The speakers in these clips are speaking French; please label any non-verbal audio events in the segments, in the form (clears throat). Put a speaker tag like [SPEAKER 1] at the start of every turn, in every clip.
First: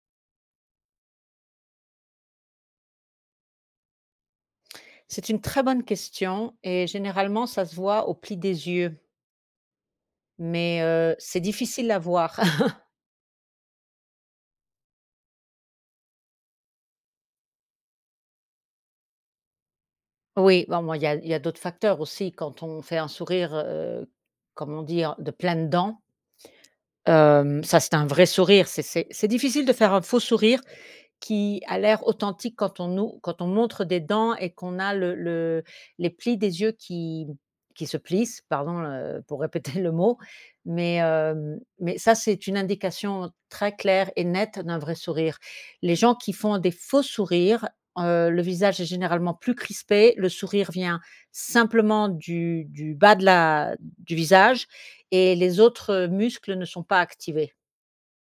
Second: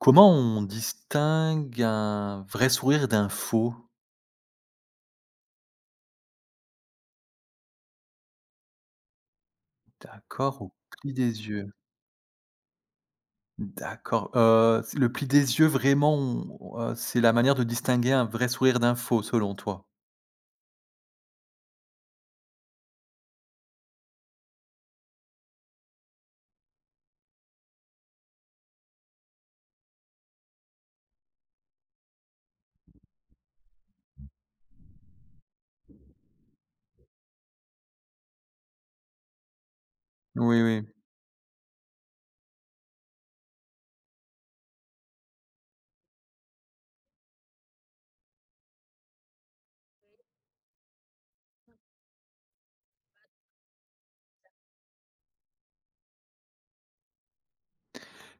[SPEAKER 1] Comment on distingue un vrai sourire d'un faux?
[SPEAKER 2] C'est une très bonne question et généralement ça se voit au pli des yeux
[SPEAKER 1] D'accord, au
[SPEAKER 2] mais
[SPEAKER 1] pli
[SPEAKER 2] heu, c'est
[SPEAKER 1] des yeux.
[SPEAKER 2] difficile à voir. (chuckles)
[SPEAKER 1] D'accord, heu, c'est, le pli des yeux vraiment on heu, c'est la manière de distinguer un vrai sourire d'un faux selon toi?
[SPEAKER 2] Oui, bon, ben, il y a il y a d'autres facteurs aussi quand on fait un sourire, heu, comme on dit en «De pleines dents». Hem, ça, c'est un vrai sourire. C'est c'est c'est difficile de faire un faux sourire qui a l'air authentique quand on nous quand on montre des dents et qu'on a le le les plis des yeux qui qui se plissent, pardon, heu, pour répéter le mot
[SPEAKER 1] Oui, oui.
[SPEAKER 2] mais hem, mais ça c'est une indication très claire et nette d'un vrai sourire. Les gens qui font des faux sourires, heu, le visage est généralement plus crispé, le sourire vient simplement du du bas de la du visage et les autres muscles ne sont pas activés.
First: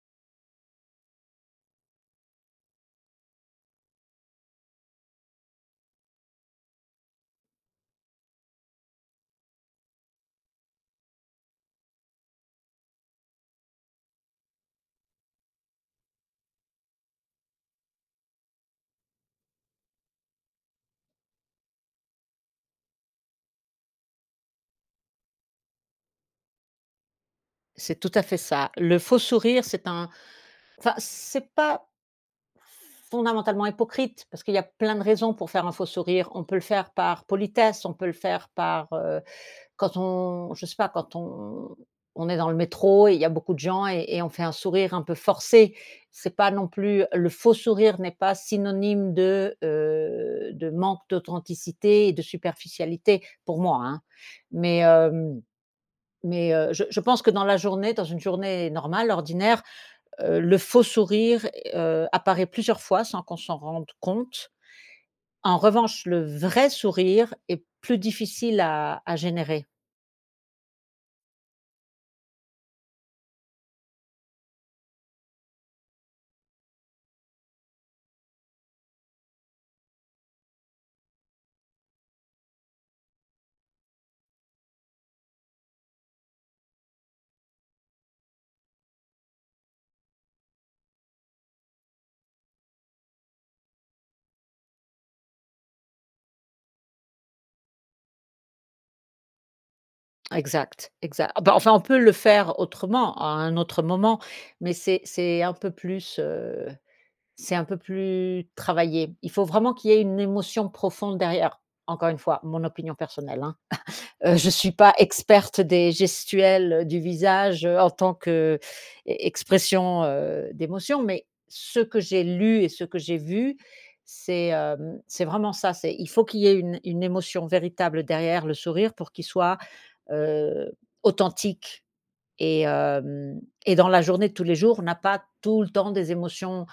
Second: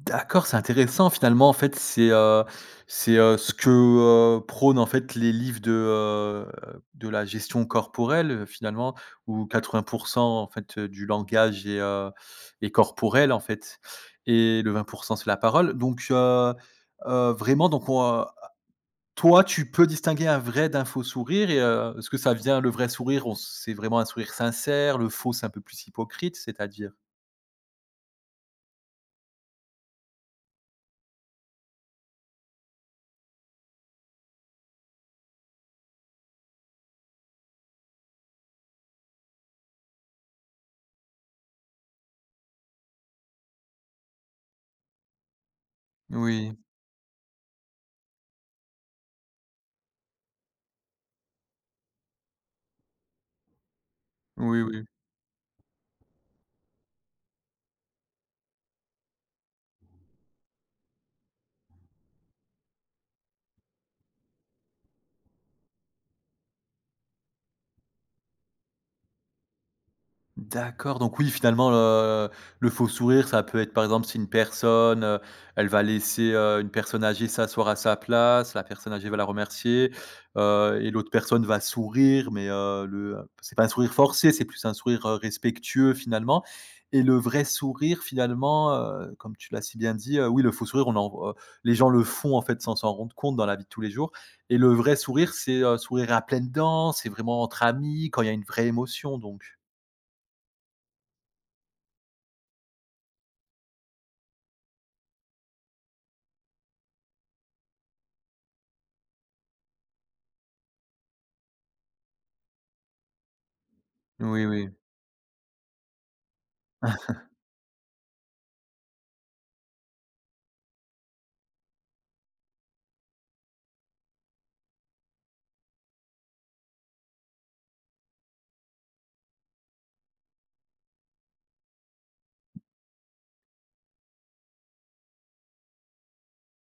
[SPEAKER 1] D'accord, c'est intéressant, finalement, en fait, c'est, heu c'est, heu, ce que, heu, prônent en fait les livres de, heu, de la gestion corporelle, heu, finalement, où 80 %, en fait, du langage est, heu, est corporel, en fait et le 20 % c'est la parole, donc heu, vraiment donc on, heu heu, toi, tu peux distinguer un vrai, d'un faux sourire et heu, est-ce que ça vient le vrai sourire on c c'est vraiment un sourire sincère, le faux, c'est un peu plus hypocrite, c'est-à-dire?
[SPEAKER 2] C'est tout à fait ça. Le faux sourire c'est un enfin c'est pas fondamentalement hypocrite parce qu'il y a plein de raisons pour faire un faux sourire. On peut le faire par politesse. On peut le faire par heu, quand on je sais pas, quand on on est dans le métro et il y a beaucoup de gens et et on fait un sourire un peu forcé. C'est pas
[SPEAKER 1] Oui.
[SPEAKER 2] non plus le faux sourire n'est pas synonyme de, heu, de manque d'authenticité et de superficialité, pour moi, hein.
[SPEAKER 1] Oui,
[SPEAKER 2] Mais
[SPEAKER 1] oui.
[SPEAKER 2] hem mais heu, je je pense que dans la journée, dans une journée normale, ordinaire, heu, le faux sourire, heu, apparaît plusieurs fois sans qu'on s'en rende compte. En revanche, le vrai sourire est plus difficile à à générer.
[SPEAKER 1] D'accord, donc oui finalement le le faux sourire ça peut être par exemple si une personne elle va laisser, heu, une personne âgée s'asseoir à sa place, la personne âgée va la remercier, heu et l'autre personne va sourire mais, heu, le c'est pas un sourire forcé, c'est plus un sourire respectueux finalement. Et le vrai sourire finalement, heu, comme tu l'as si bien dit oui le faux sourire on en voit les gens le font en fait sans s'en rendre compte dans la vie de tous les jours et le vrai sourire c'est, heu, sourire à pleines dents, c'est vraiment entre amis quand il y a une vraie émotion donc.
[SPEAKER 2] Exact, exact. Ah, bah enfin on peut le faire autrement à un autre moment mais c'est c'est un peu plus, heu, c'est un peu plus travaillé. Il faut vraiment qu'il y ait une émotion profonde derrière, encore une fois mon opinion personnelle, hein. (chuckles) Heu,
[SPEAKER 1] Oui
[SPEAKER 2] je suis
[SPEAKER 1] oui.
[SPEAKER 2] pas experte des gestuelles du
[SPEAKER 1] (laughs)
[SPEAKER 2] visage en tant qu'e expression heu, d'émotions, mais ce que j'ai lu et ce que j'ai vu, c'est, hem, c'est vraiment ça. C'est il faut qu'il y ait une une émotion véritable derrière le sourire pour qu'il soit, heu, authentique et hem et dans la journée de tous les jours, on n'a pas tout le temps des émotions,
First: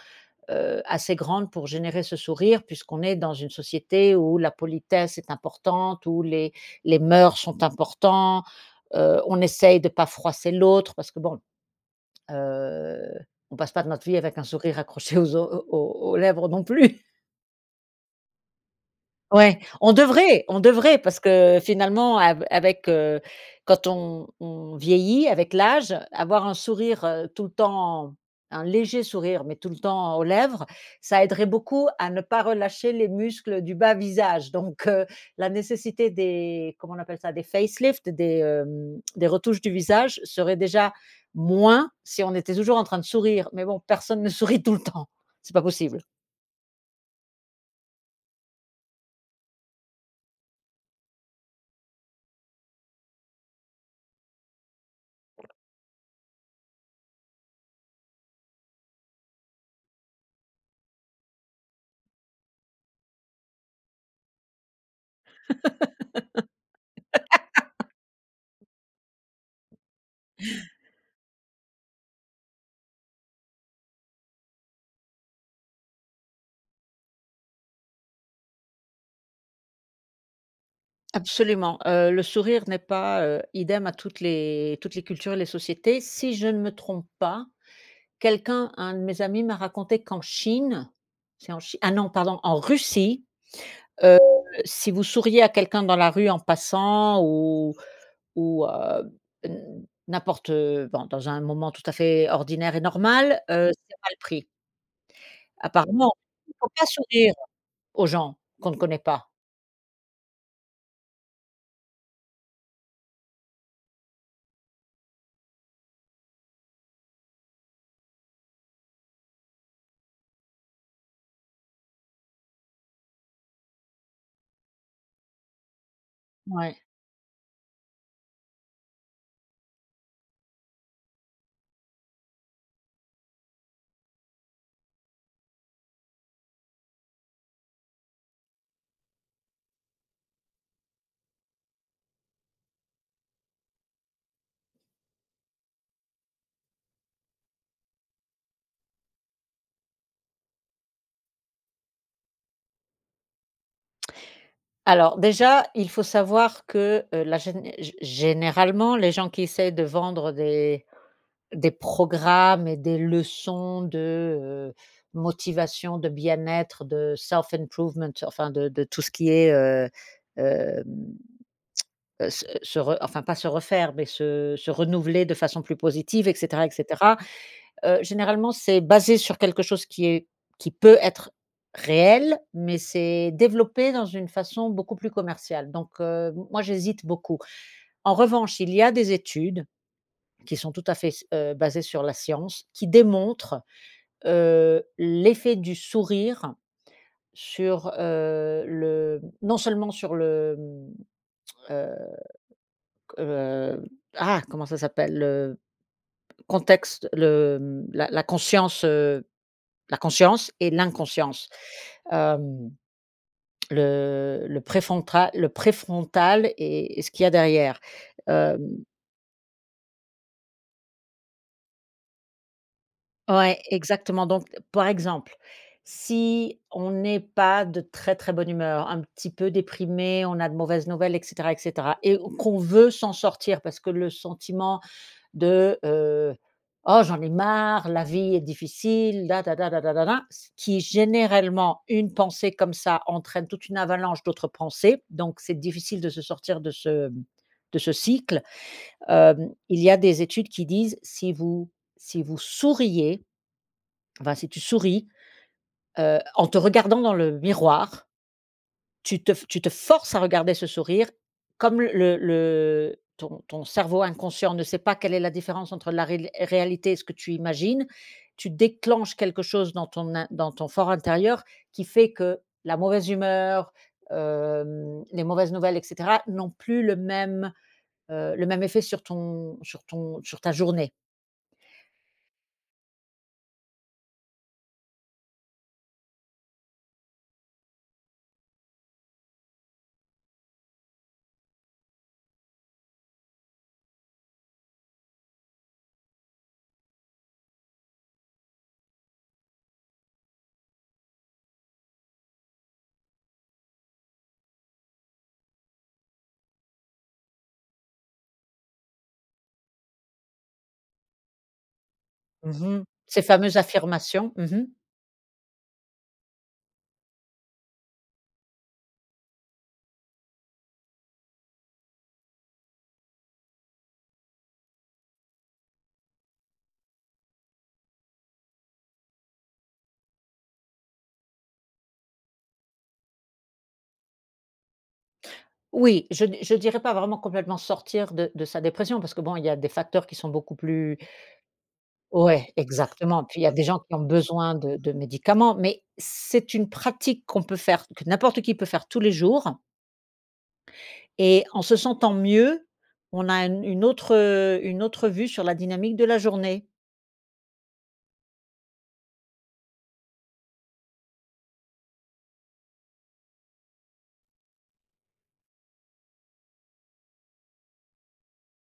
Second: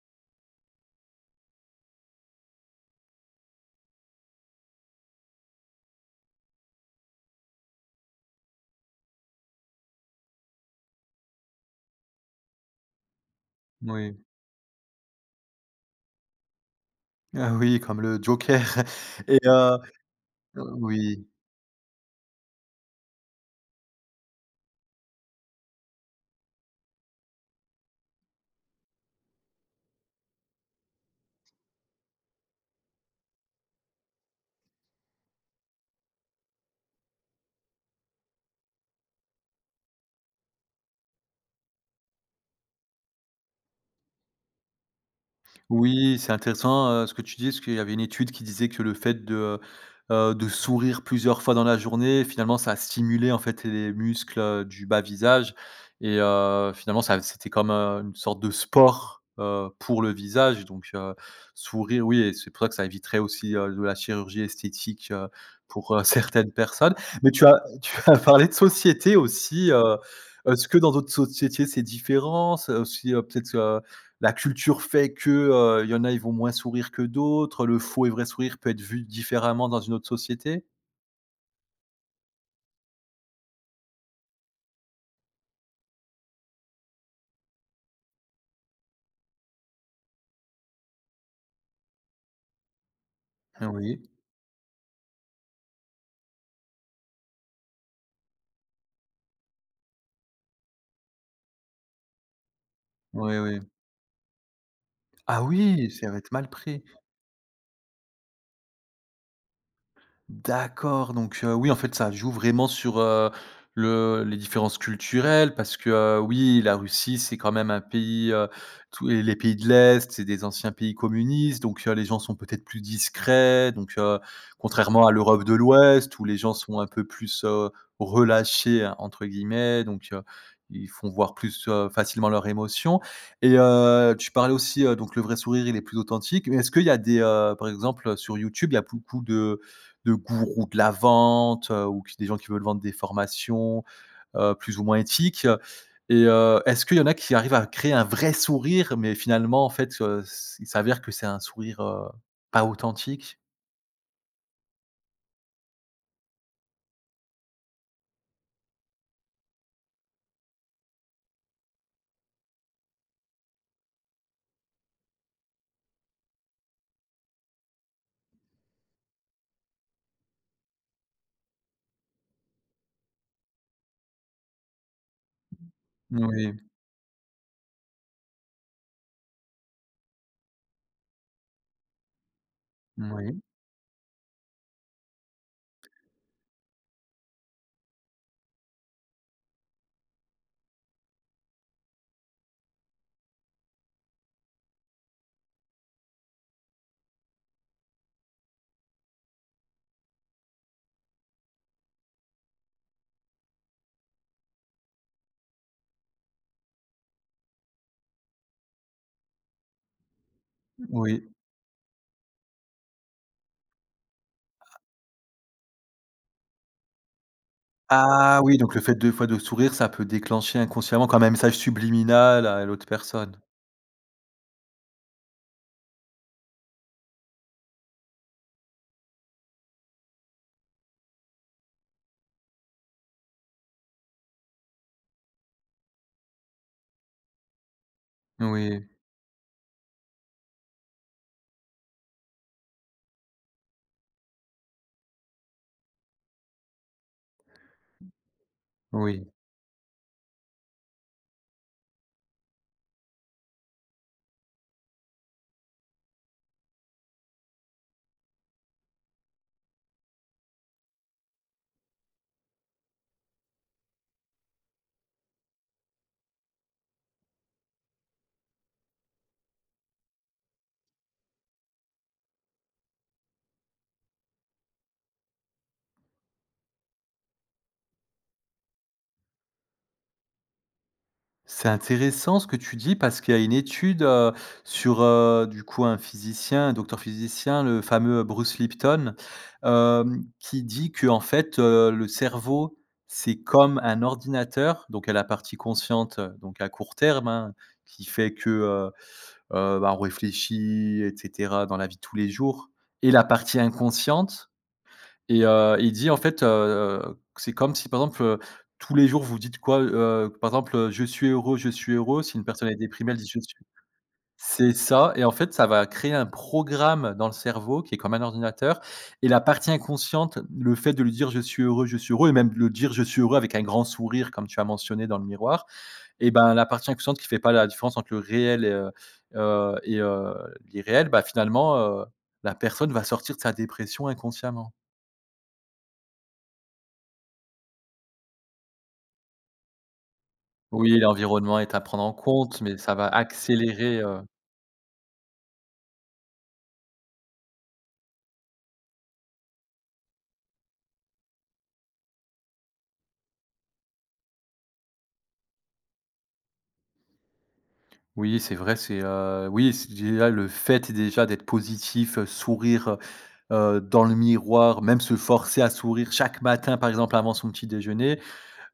[SPEAKER 2] heu, assez grandes pour générer ce sourire puisqu'on est dans une société où la politesse est importante, où les les mœurs sont importants, heu, on essaye de pas froisser l'autre parce que bon, heu, on passe pas notre
[SPEAKER 1] Oui.
[SPEAKER 2] vie avec un sourire accroché aux o aux aux lèvres non plus.
[SPEAKER 1] Ah oui comme le joker et
[SPEAKER 2] Ouais,
[SPEAKER 1] heu
[SPEAKER 2] on devrait, on devrait parce
[SPEAKER 1] oui.
[SPEAKER 2] que finalement av avec, heu quand on on vieillit avec l'âge, avoir un sourire heu, tout le temps un léger sourire mais tout le temps aux lèvres, ça aiderait beaucoup à ne pas relâcher les muscles du bas visage donc heu, la nécessité des comment on appelle ça? Des facelift des, hem, des retouches du visage serait déjà moins si on était toujours en train de sourire mais bon, personne ne sourit tout le temps, c'est pas possible.
[SPEAKER 1] Oui, c'est intéressant ce que tu dis parce qu'il y avait une étude qui disait que le fait de heu, heu de sourire plusieurs fois dans la journée finalement ça stimulait en fait les muscles du bas visage et heu, finalement ça, c'était comme heu, une sorte de sport, heu, pour le visage donc heu, sourire oui et c'est pour ça que ça éviterait aussi heu, de la chirurgie esthétique, heu, pour heu, certaines personnes. Mais tu as
[SPEAKER 2] (laughs)
[SPEAKER 1] tu as parlé de société aussi, heu, est-ce ce que dans d'autres sociétés c'est différence, aussi heu, peut-être heu, la culture fait que heu, il y en a, ils vont moins sourire que d'autres, le faux et vrai sourire peut être vu différemment dans une autre société?
[SPEAKER 2] Absolument, heu, le sourire n'est pas, heu, idem à toutes les toutes les cultures et les sociétés. Si je ne me trompe pas, quelqu'un, un de mes amis, m'a raconté qu'en Chine c'est en Chine? Ah non! pardon, en Russie,
[SPEAKER 1] Ah oui.
[SPEAKER 2] heu, si vous souriez à quelqu'un dans la rue en passant ou ou heu, n'importe heu, bon dans un moment tout à fait ordinaire et
[SPEAKER 1] Oui,
[SPEAKER 2] normal,
[SPEAKER 1] oui.
[SPEAKER 2] heu, c'est mal pris.
[SPEAKER 1] Ah oui ça
[SPEAKER 2] Apparemment.
[SPEAKER 1] va être mal
[SPEAKER 2] Il faut
[SPEAKER 1] pris?
[SPEAKER 2] pas sourire, aux gens, qu'on ne connaît pas.
[SPEAKER 1] D'accord, donc oui, en fait, ça joue vraiment sur, heu, le les différences culturelles parce que heu, oui, la Russie, c'est quand même un pays, heu, tous et les pays de l'Est, c'est des anciens pays communistes donc heu, les gens sont peut-être plus discrets, donc, heu, contrairement à l'Europe de l'Ouest où les gens
[SPEAKER 2] Ouais.
[SPEAKER 1] sont un peu plus heu, «relâchés» entre guillemets donc heu, ils font voir plus heu, facilement leurs émotions. Et heu, tu parlais aussi heu Donc le vrai sourire il est plus authentique mais est-ce qu'il y a des, heu par exemple, sur YouTube, il y a beaucoup de de gourous de la vente ou qui des gens qui veulent vendre des formations, heu, plus ou moins éthiques et heu, est-ce qu'il y en a qui arrivent à créer un vrai sourire mais finalement en fait, heu, c' il s'avère que c'est un sourire heu, pas authentique?
[SPEAKER 2] Alors déjà, il faut savoir que la géné gé généralement, les gens qui essaient de vendre des des programmes et des leçons de, heu, motivation, de bien-être, de self improvement, enfin de de tout ce qui est, heu, hem heu, se se re enfin pas se refaire, mais se se renouveler de façon plus positive, et
[SPEAKER 1] Oui.
[SPEAKER 2] cetera, et cetera. Heu, généralement, c'est basé sur quelque chose qui est qui peut être réel, mais s'est
[SPEAKER 1] Oui.
[SPEAKER 2] développé dans une façon beaucoup plus commerciale. Donc heu, m moi j'hésite beaucoup. En revanche, il y a des études qui sont tout à fait s heu, basées sur la science, qui démontrent, heu, l'effet du sourire sur, heu, le, non seulement sur le, hem ah! Heu, co ah! Comment ça s'appelle? Le contexte le la la conscience, heu, la conscience et
[SPEAKER 1] Oui.
[SPEAKER 2] l'inconscience. Hem, le le préfrontal le préfrontal et ce qu'il y a derrière.
[SPEAKER 1] Ah oui, donc le
[SPEAKER 2] Hem
[SPEAKER 1] fait des fois de sourire ça peut déclencher inconsciemment comme un message subliminal à l'autre personne.
[SPEAKER 2] Ouais, exactement, donc par exemple, si on n'est pas de très, très bonne humeur, un petit peu déprimé, on a de mauvaises nouvelles et cetera, et cetera et qu'on veut s'en sortir parce que le sentiment de, heu: «Oh j'en ai marre, la vie est
[SPEAKER 1] Oui.
[SPEAKER 2] difficile», la tada da da da da, ce qui, généralement, une pensée comme ça entraîne toute une avalanche d'autres pensées. Donc, c'est difficile de se sortir de ce de ce cycle.
[SPEAKER 1] Oui.
[SPEAKER 2] Hem, il y a des études qui disent: «Si vous si vous souriez» enfin si tu souris, heu, en te regardant dans le miroir tu te tu te forces à regarder ce sourire. Comme le le ton ton cerveau inconscient ne sait pas quelle est la différence entre la rél réalité et ce que tu imagines, tu déclenches quelque chose dans ton in dans ton for intérieur qui fait que, la mauvaise humeur, heu, les mauvaises nouvelles et cetera, n'ont plus le même, heu, le même effet sur ton sur ton sur ta journée.
[SPEAKER 1] C'est intéressant ce que tu dis parce qu'il y a une étude, heu, sur, heu, du coup un physicien, un docteur physicien, le fameux Bruce Lipton, heu, qui dit que, en fait heu: «Le cerveau, c'est comme un ordinateur» donc il y a la partie consciente, donc à court terme, hein, qui fait que, heu, heu, bah on réfléchit et cetera dans la vie de tous les jours et la partie inconsciente. Et heu, il dit en fait, heu, c'est comme si par exemple tous les jours vous dites quoi heu, par exemple heu: «Je suis heureux, je suis heureux», si une
[SPEAKER 2] Mmh
[SPEAKER 1] personne elle est
[SPEAKER 2] mh,
[SPEAKER 1] déprimée elle
[SPEAKER 2] ces
[SPEAKER 1] dit: «je suis»
[SPEAKER 2] fameuses affirmations, mmh mh.
[SPEAKER 1] c'est ça, et en fait ça va créer un programme dans le cerveau qui est comme un ordinateur et la partie inconsciente, le fait de lui dire: «Je suis heureux, je suis heureux» et même le dire: «Je suis heureux» avec un grand sourire comme tu as mentionné dans le miroir et ben la partie inconsciente qui fait pas la différence entre le réel et heu heu et heu, l'irréel, bah finalement heu, la personne va sortir de sa dépression inconsciemment.
[SPEAKER 2] Oui, je di je dirais pas vraiment complètement sortir de de sa dépression parce que bon il y a des facteurs qui sont beaucoup
[SPEAKER 1] Oui,
[SPEAKER 2] plus
[SPEAKER 1] l'environnement est à prendre en
[SPEAKER 2] Ouais,
[SPEAKER 1] compte, mais ça va
[SPEAKER 2] exactement, puis il y a des gens qui
[SPEAKER 1] accélérer,
[SPEAKER 2] ont
[SPEAKER 1] heu
[SPEAKER 2] besoin de de médicaments mais c'est une pratique qu'on peut faire, que n'importe qui peut faire tous les jours et en se sentant mieux, on a un une autre une autre vue sur la dynamique de la journée.
[SPEAKER 1] Oui, c'est vrai, c'est, heu, oui, c'est déjà le fait déjà d'être positif, heu, sourire, heu, heu, dans le miroir, même se forcer à sourire chaque matin, par exemple avant son petit déjeuner.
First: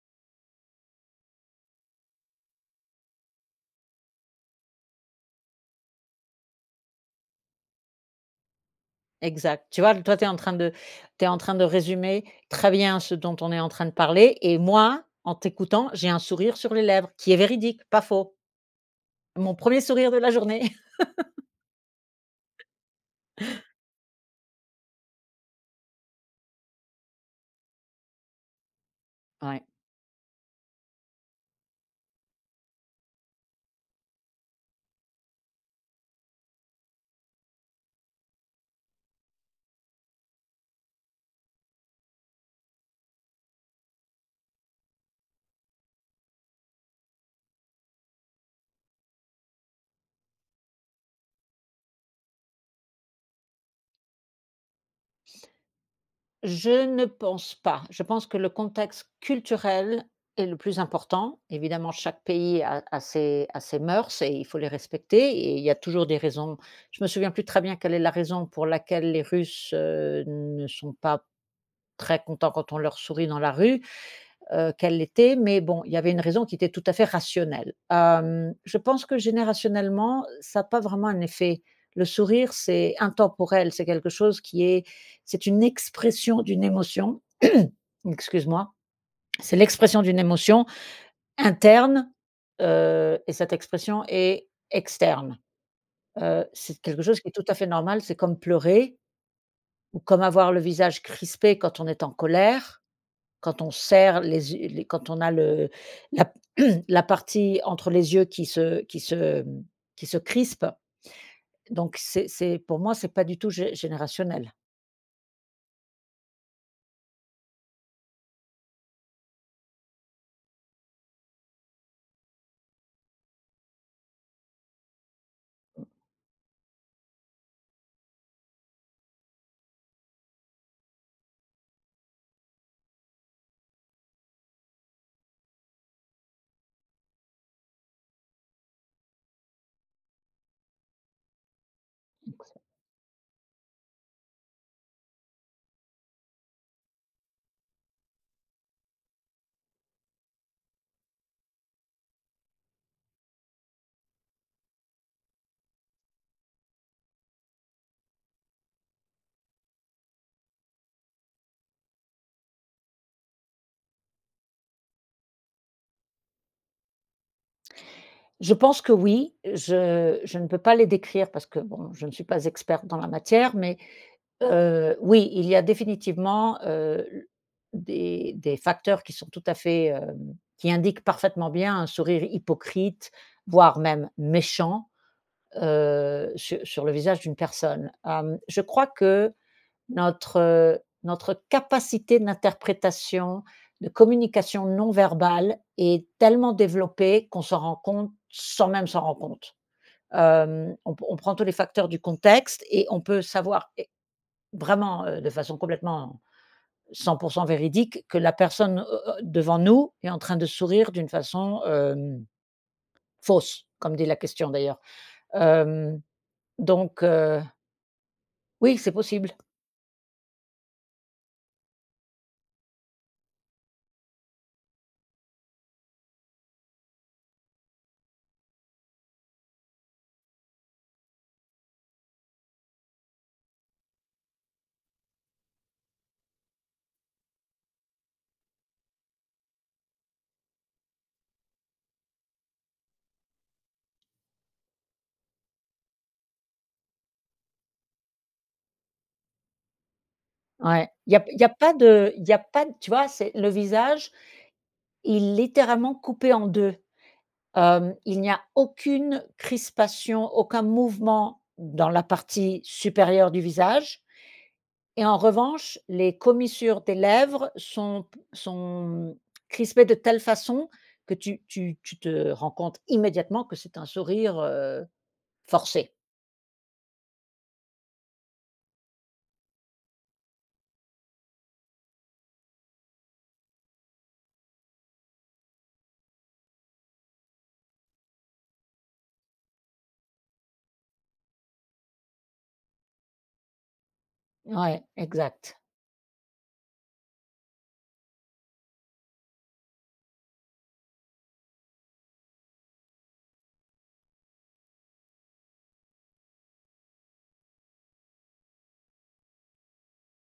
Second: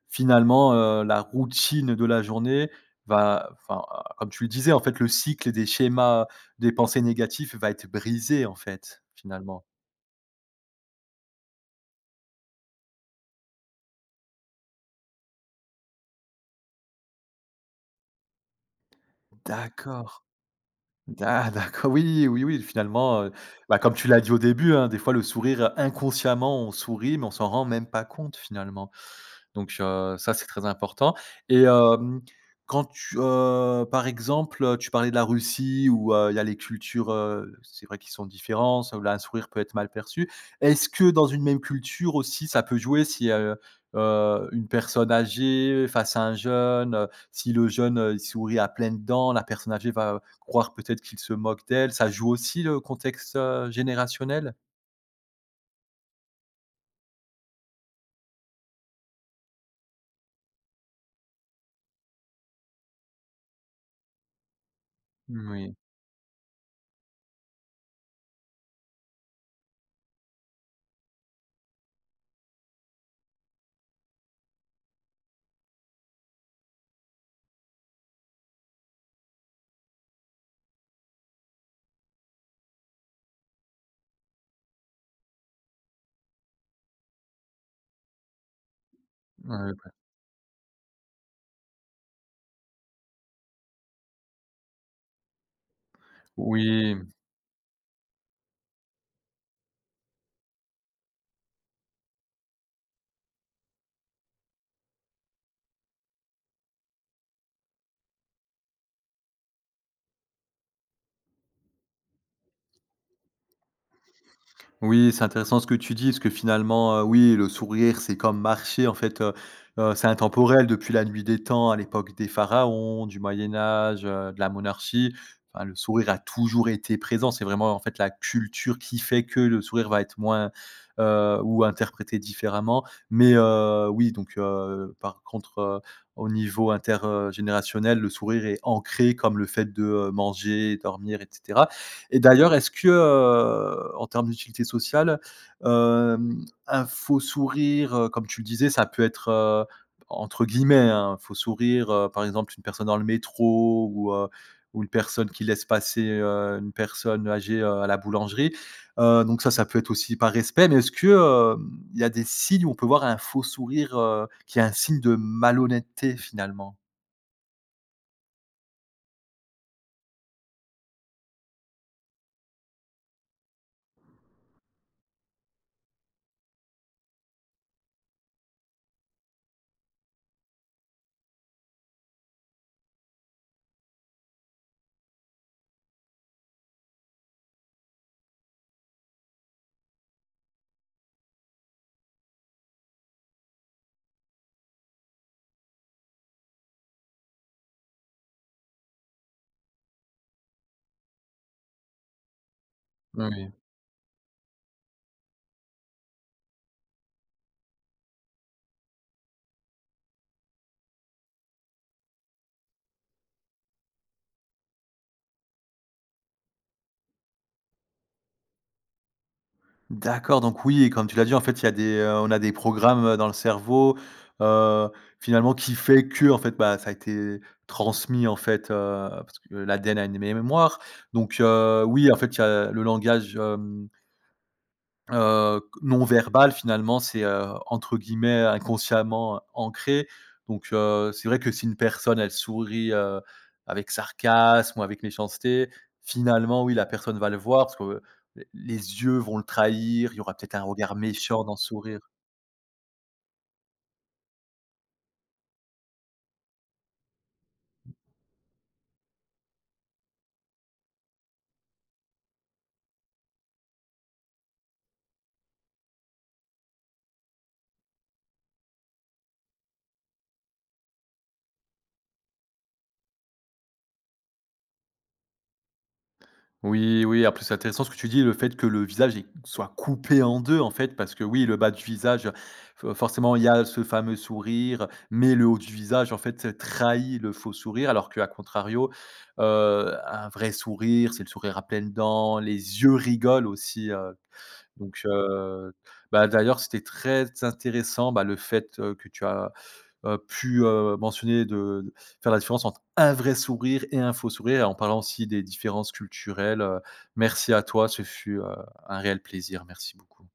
[SPEAKER 1] Finalement, heu, la routine de la journée va, enfin comme tu le disais: «En fait, le cycle des schémas des pensées négatifs va être brisé», en fait, finalement.
[SPEAKER 2] Exact tu vois? Toi tu es en train de tu es en train de résumer très bien ce dont on est en train de parler et moi en t'écoutant j'ai un sourire sur les lèvres qui est véridique pas faux. Mon 1er sourire de
[SPEAKER 1] D'accord
[SPEAKER 2] la journée. (chuckles)
[SPEAKER 1] d'a d'acco oui, oui, oui, finalement, heu, bah, comme tu l'as dit au début hein: «Des fois, le sourire, inconsciemment, on sourit, mais on s'en rend même pas compte finalement»
[SPEAKER 2] Ouais.
[SPEAKER 1] donc heu, ça, c'est très important et hem, quand tu, heu, par exemple, tu parlais de la Russie où, heu, il y a les cultures, heu, c'est vrai qu'ils sont différents, ça où la un sourire peut être mal perçu. Est-ce que dans une même culture aussi, ça peut jouer si, heu, heu, une personne âgée face à un jeune, heu, si le jeune, heu, il sourit à pleines dents, la personne âgée va croire peut-être qu'il se moque d'elle, ça joue aussi le contexte, heu, générationnel?
[SPEAKER 2] Je ne pense pas. Je pense que le contexte culturel est le plus important. Évidemment chaque pays a a ses a ses mœurs et il faut les respecter et il y
[SPEAKER 1] Moui.
[SPEAKER 2] a toujours des raisons. Je me souviens plus très bien quelle est la raison pour laquelle les Russes, heu, ne sont pas très contents quand on leur sourit dans la rue, heu, quelle l'était? Mais bon il y avait une raison qui était tout à fait rationnelle. Hem, je pense que générationnellement ça a pas vraiment un effet. Le sourire, c'est intemporel, c'est quelque chose qui est, c'est une expression d'une émotion. (clears throat) Excuse moi. C'est
[SPEAKER 1] Mouais, b
[SPEAKER 2] l'expression d'une émotion interne, heu et cette expression est externe, heu, c'est
[SPEAKER 1] Oui
[SPEAKER 2] quelque
[SPEAKER 1] m
[SPEAKER 2] chose qui est tout à fait normal. C'est comme pleurer ou comme avoir le visage crispé quand on est en colère, quand on serre les yeux les quand on a le la p la partie entre les yeux qui se qui se, hem, qui se crispe, donc c'est c'est pour moi c'est pas du tout gé générationnel.
[SPEAKER 1] Oui, c'est intéressant ce que tu dis parce que finalement, heu, oui le sourire c'est comme marcher. En fait, heu, heu, c'est intemporel depuis la nuit des temps à l'époque des pharaons du moyen âge, heu, de la monarchie enfin le
[SPEAKER 2] Mmh.
[SPEAKER 1] sourire a toujours été présent. C'est vraiment en fait la culture qui fait que le sourire va être moins, heu ou interprété différemment mais heu, oui, donc heu, par contre, heu, au niveau inter, heu, générationnel, le sourire est ancré comme le fait de, heu, manger, dormir, et cetera et d'ailleurs, est
[SPEAKER 2] (unintelligible)
[SPEAKER 1] ce que, heu, en termes d'utilité sociale, hem, un faux sourire, heu, comme tu disais, ça peut être, heu, entre guillemets, hein «un faux sourire», heu, par exemple, une personne dans le métro ou heu, ou une personne qui laisse passer, heu, une personne âgée, heu, à la boulangerie. Heu, donc ça ça peut être aussi par respect mais est ce que, hem, il y a des signes où on peut voir un faux sourire, heu, qui est un signe de malhonnêteté finalement?
[SPEAKER 2] Je pense que oui, je je ne peux pas les décrire parce que bon je ne suis pas experte dans la matière, mais heu, oui il y a définitivement, heu, l des des facteurs qui sont tout à fait, hem, qui indiquent parfaitement bien un sourire hypocrite voire même méchant, heu, su sur le visage d'une personne. Hem, je crois que notre, heu, notre capacité d'interprétation, de communication non verbale est tellement développée qu'on s'en rend compte sans même s'en rendre compte. Hem, on p on prends tous les facteurs du contexte et on peut
[SPEAKER 1] Oui.
[SPEAKER 2] savoir et vraiment, heu, de façon complètement 100 % véridique que la personne, heu, heu, devant nous est en train de sourire d'une façon, hem, fausse comme dit la question d'ailleurs. Hem, donc heu Oui c'est possible.
[SPEAKER 1] D'accord donc oui et comme tu l'as dit en fait il y a des, heu, on a des programmes dans le cerveau, heu, finalement, qui fait que, en fait, bah, ça a été transmis en fait, heu, parce que l'ADN a une mé mémoire donc heu, oui, en fait, il y a le langage, hem heu, q non verbal. Finalement, c'est, heu, entre guillemets «inconsciemment ancré» donc heu, c'est vrai que si une personne, elle sourit, heu, avec sarcasme ou avec méchanceté, finalement, oui, la personne va le voir parce que les les yeux vont le trahir. Il y aura peut-être un
[SPEAKER 2] Ouais
[SPEAKER 1] regard
[SPEAKER 2] il y a p il
[SPEAKER 1] méchant
[SPEAKER 2] y a
[SPEAKER 1] dans ce
[SPEAKER 2] pas
[SPEAKER 1] sourire.
[SPEAKER 2] de il y a pas tu vois, c'est le visage il littéralement coupé en 2. Hem, il n'y a aucune crispation aucun mouvement dans la partie supérieure du visage et en revanche les commissures des lèvres sont p sont crispées de telle façon que tu tu tu te rends compte immédiatement que c'est un sourire, heu, forcé.
[SPEAKER 1] Oui, oui après c'est intéressant ce que tu dis le fait que le visage est soit coupé en 2. En fait, parce que oui, le bas du visage, heu, fo forcément, il y a ce fameux sourire, mais le haut du visage, en fait, trahi le faux sourire. Alors qu'à contrario, heu, un vrai sourire, c'est le sourire à pleines dents. Les yeux rigolent aussi, heu,
[SPEAKER 2] Ouais
[SPEAKER 1] donc
[SPEAKER 2] exact.
[SPEAKER 1] heu, bah, d'ailleurs c'était très intéressant, bah, le fait, heu, que tu as, heu, pu, heu, mentionner de faire la différence entre un vrai sourire et un faux sourire et en parlant aussi des différences culturelles, heu, merci à toi ce fut, heu, un réel plaisir merci beaucoup.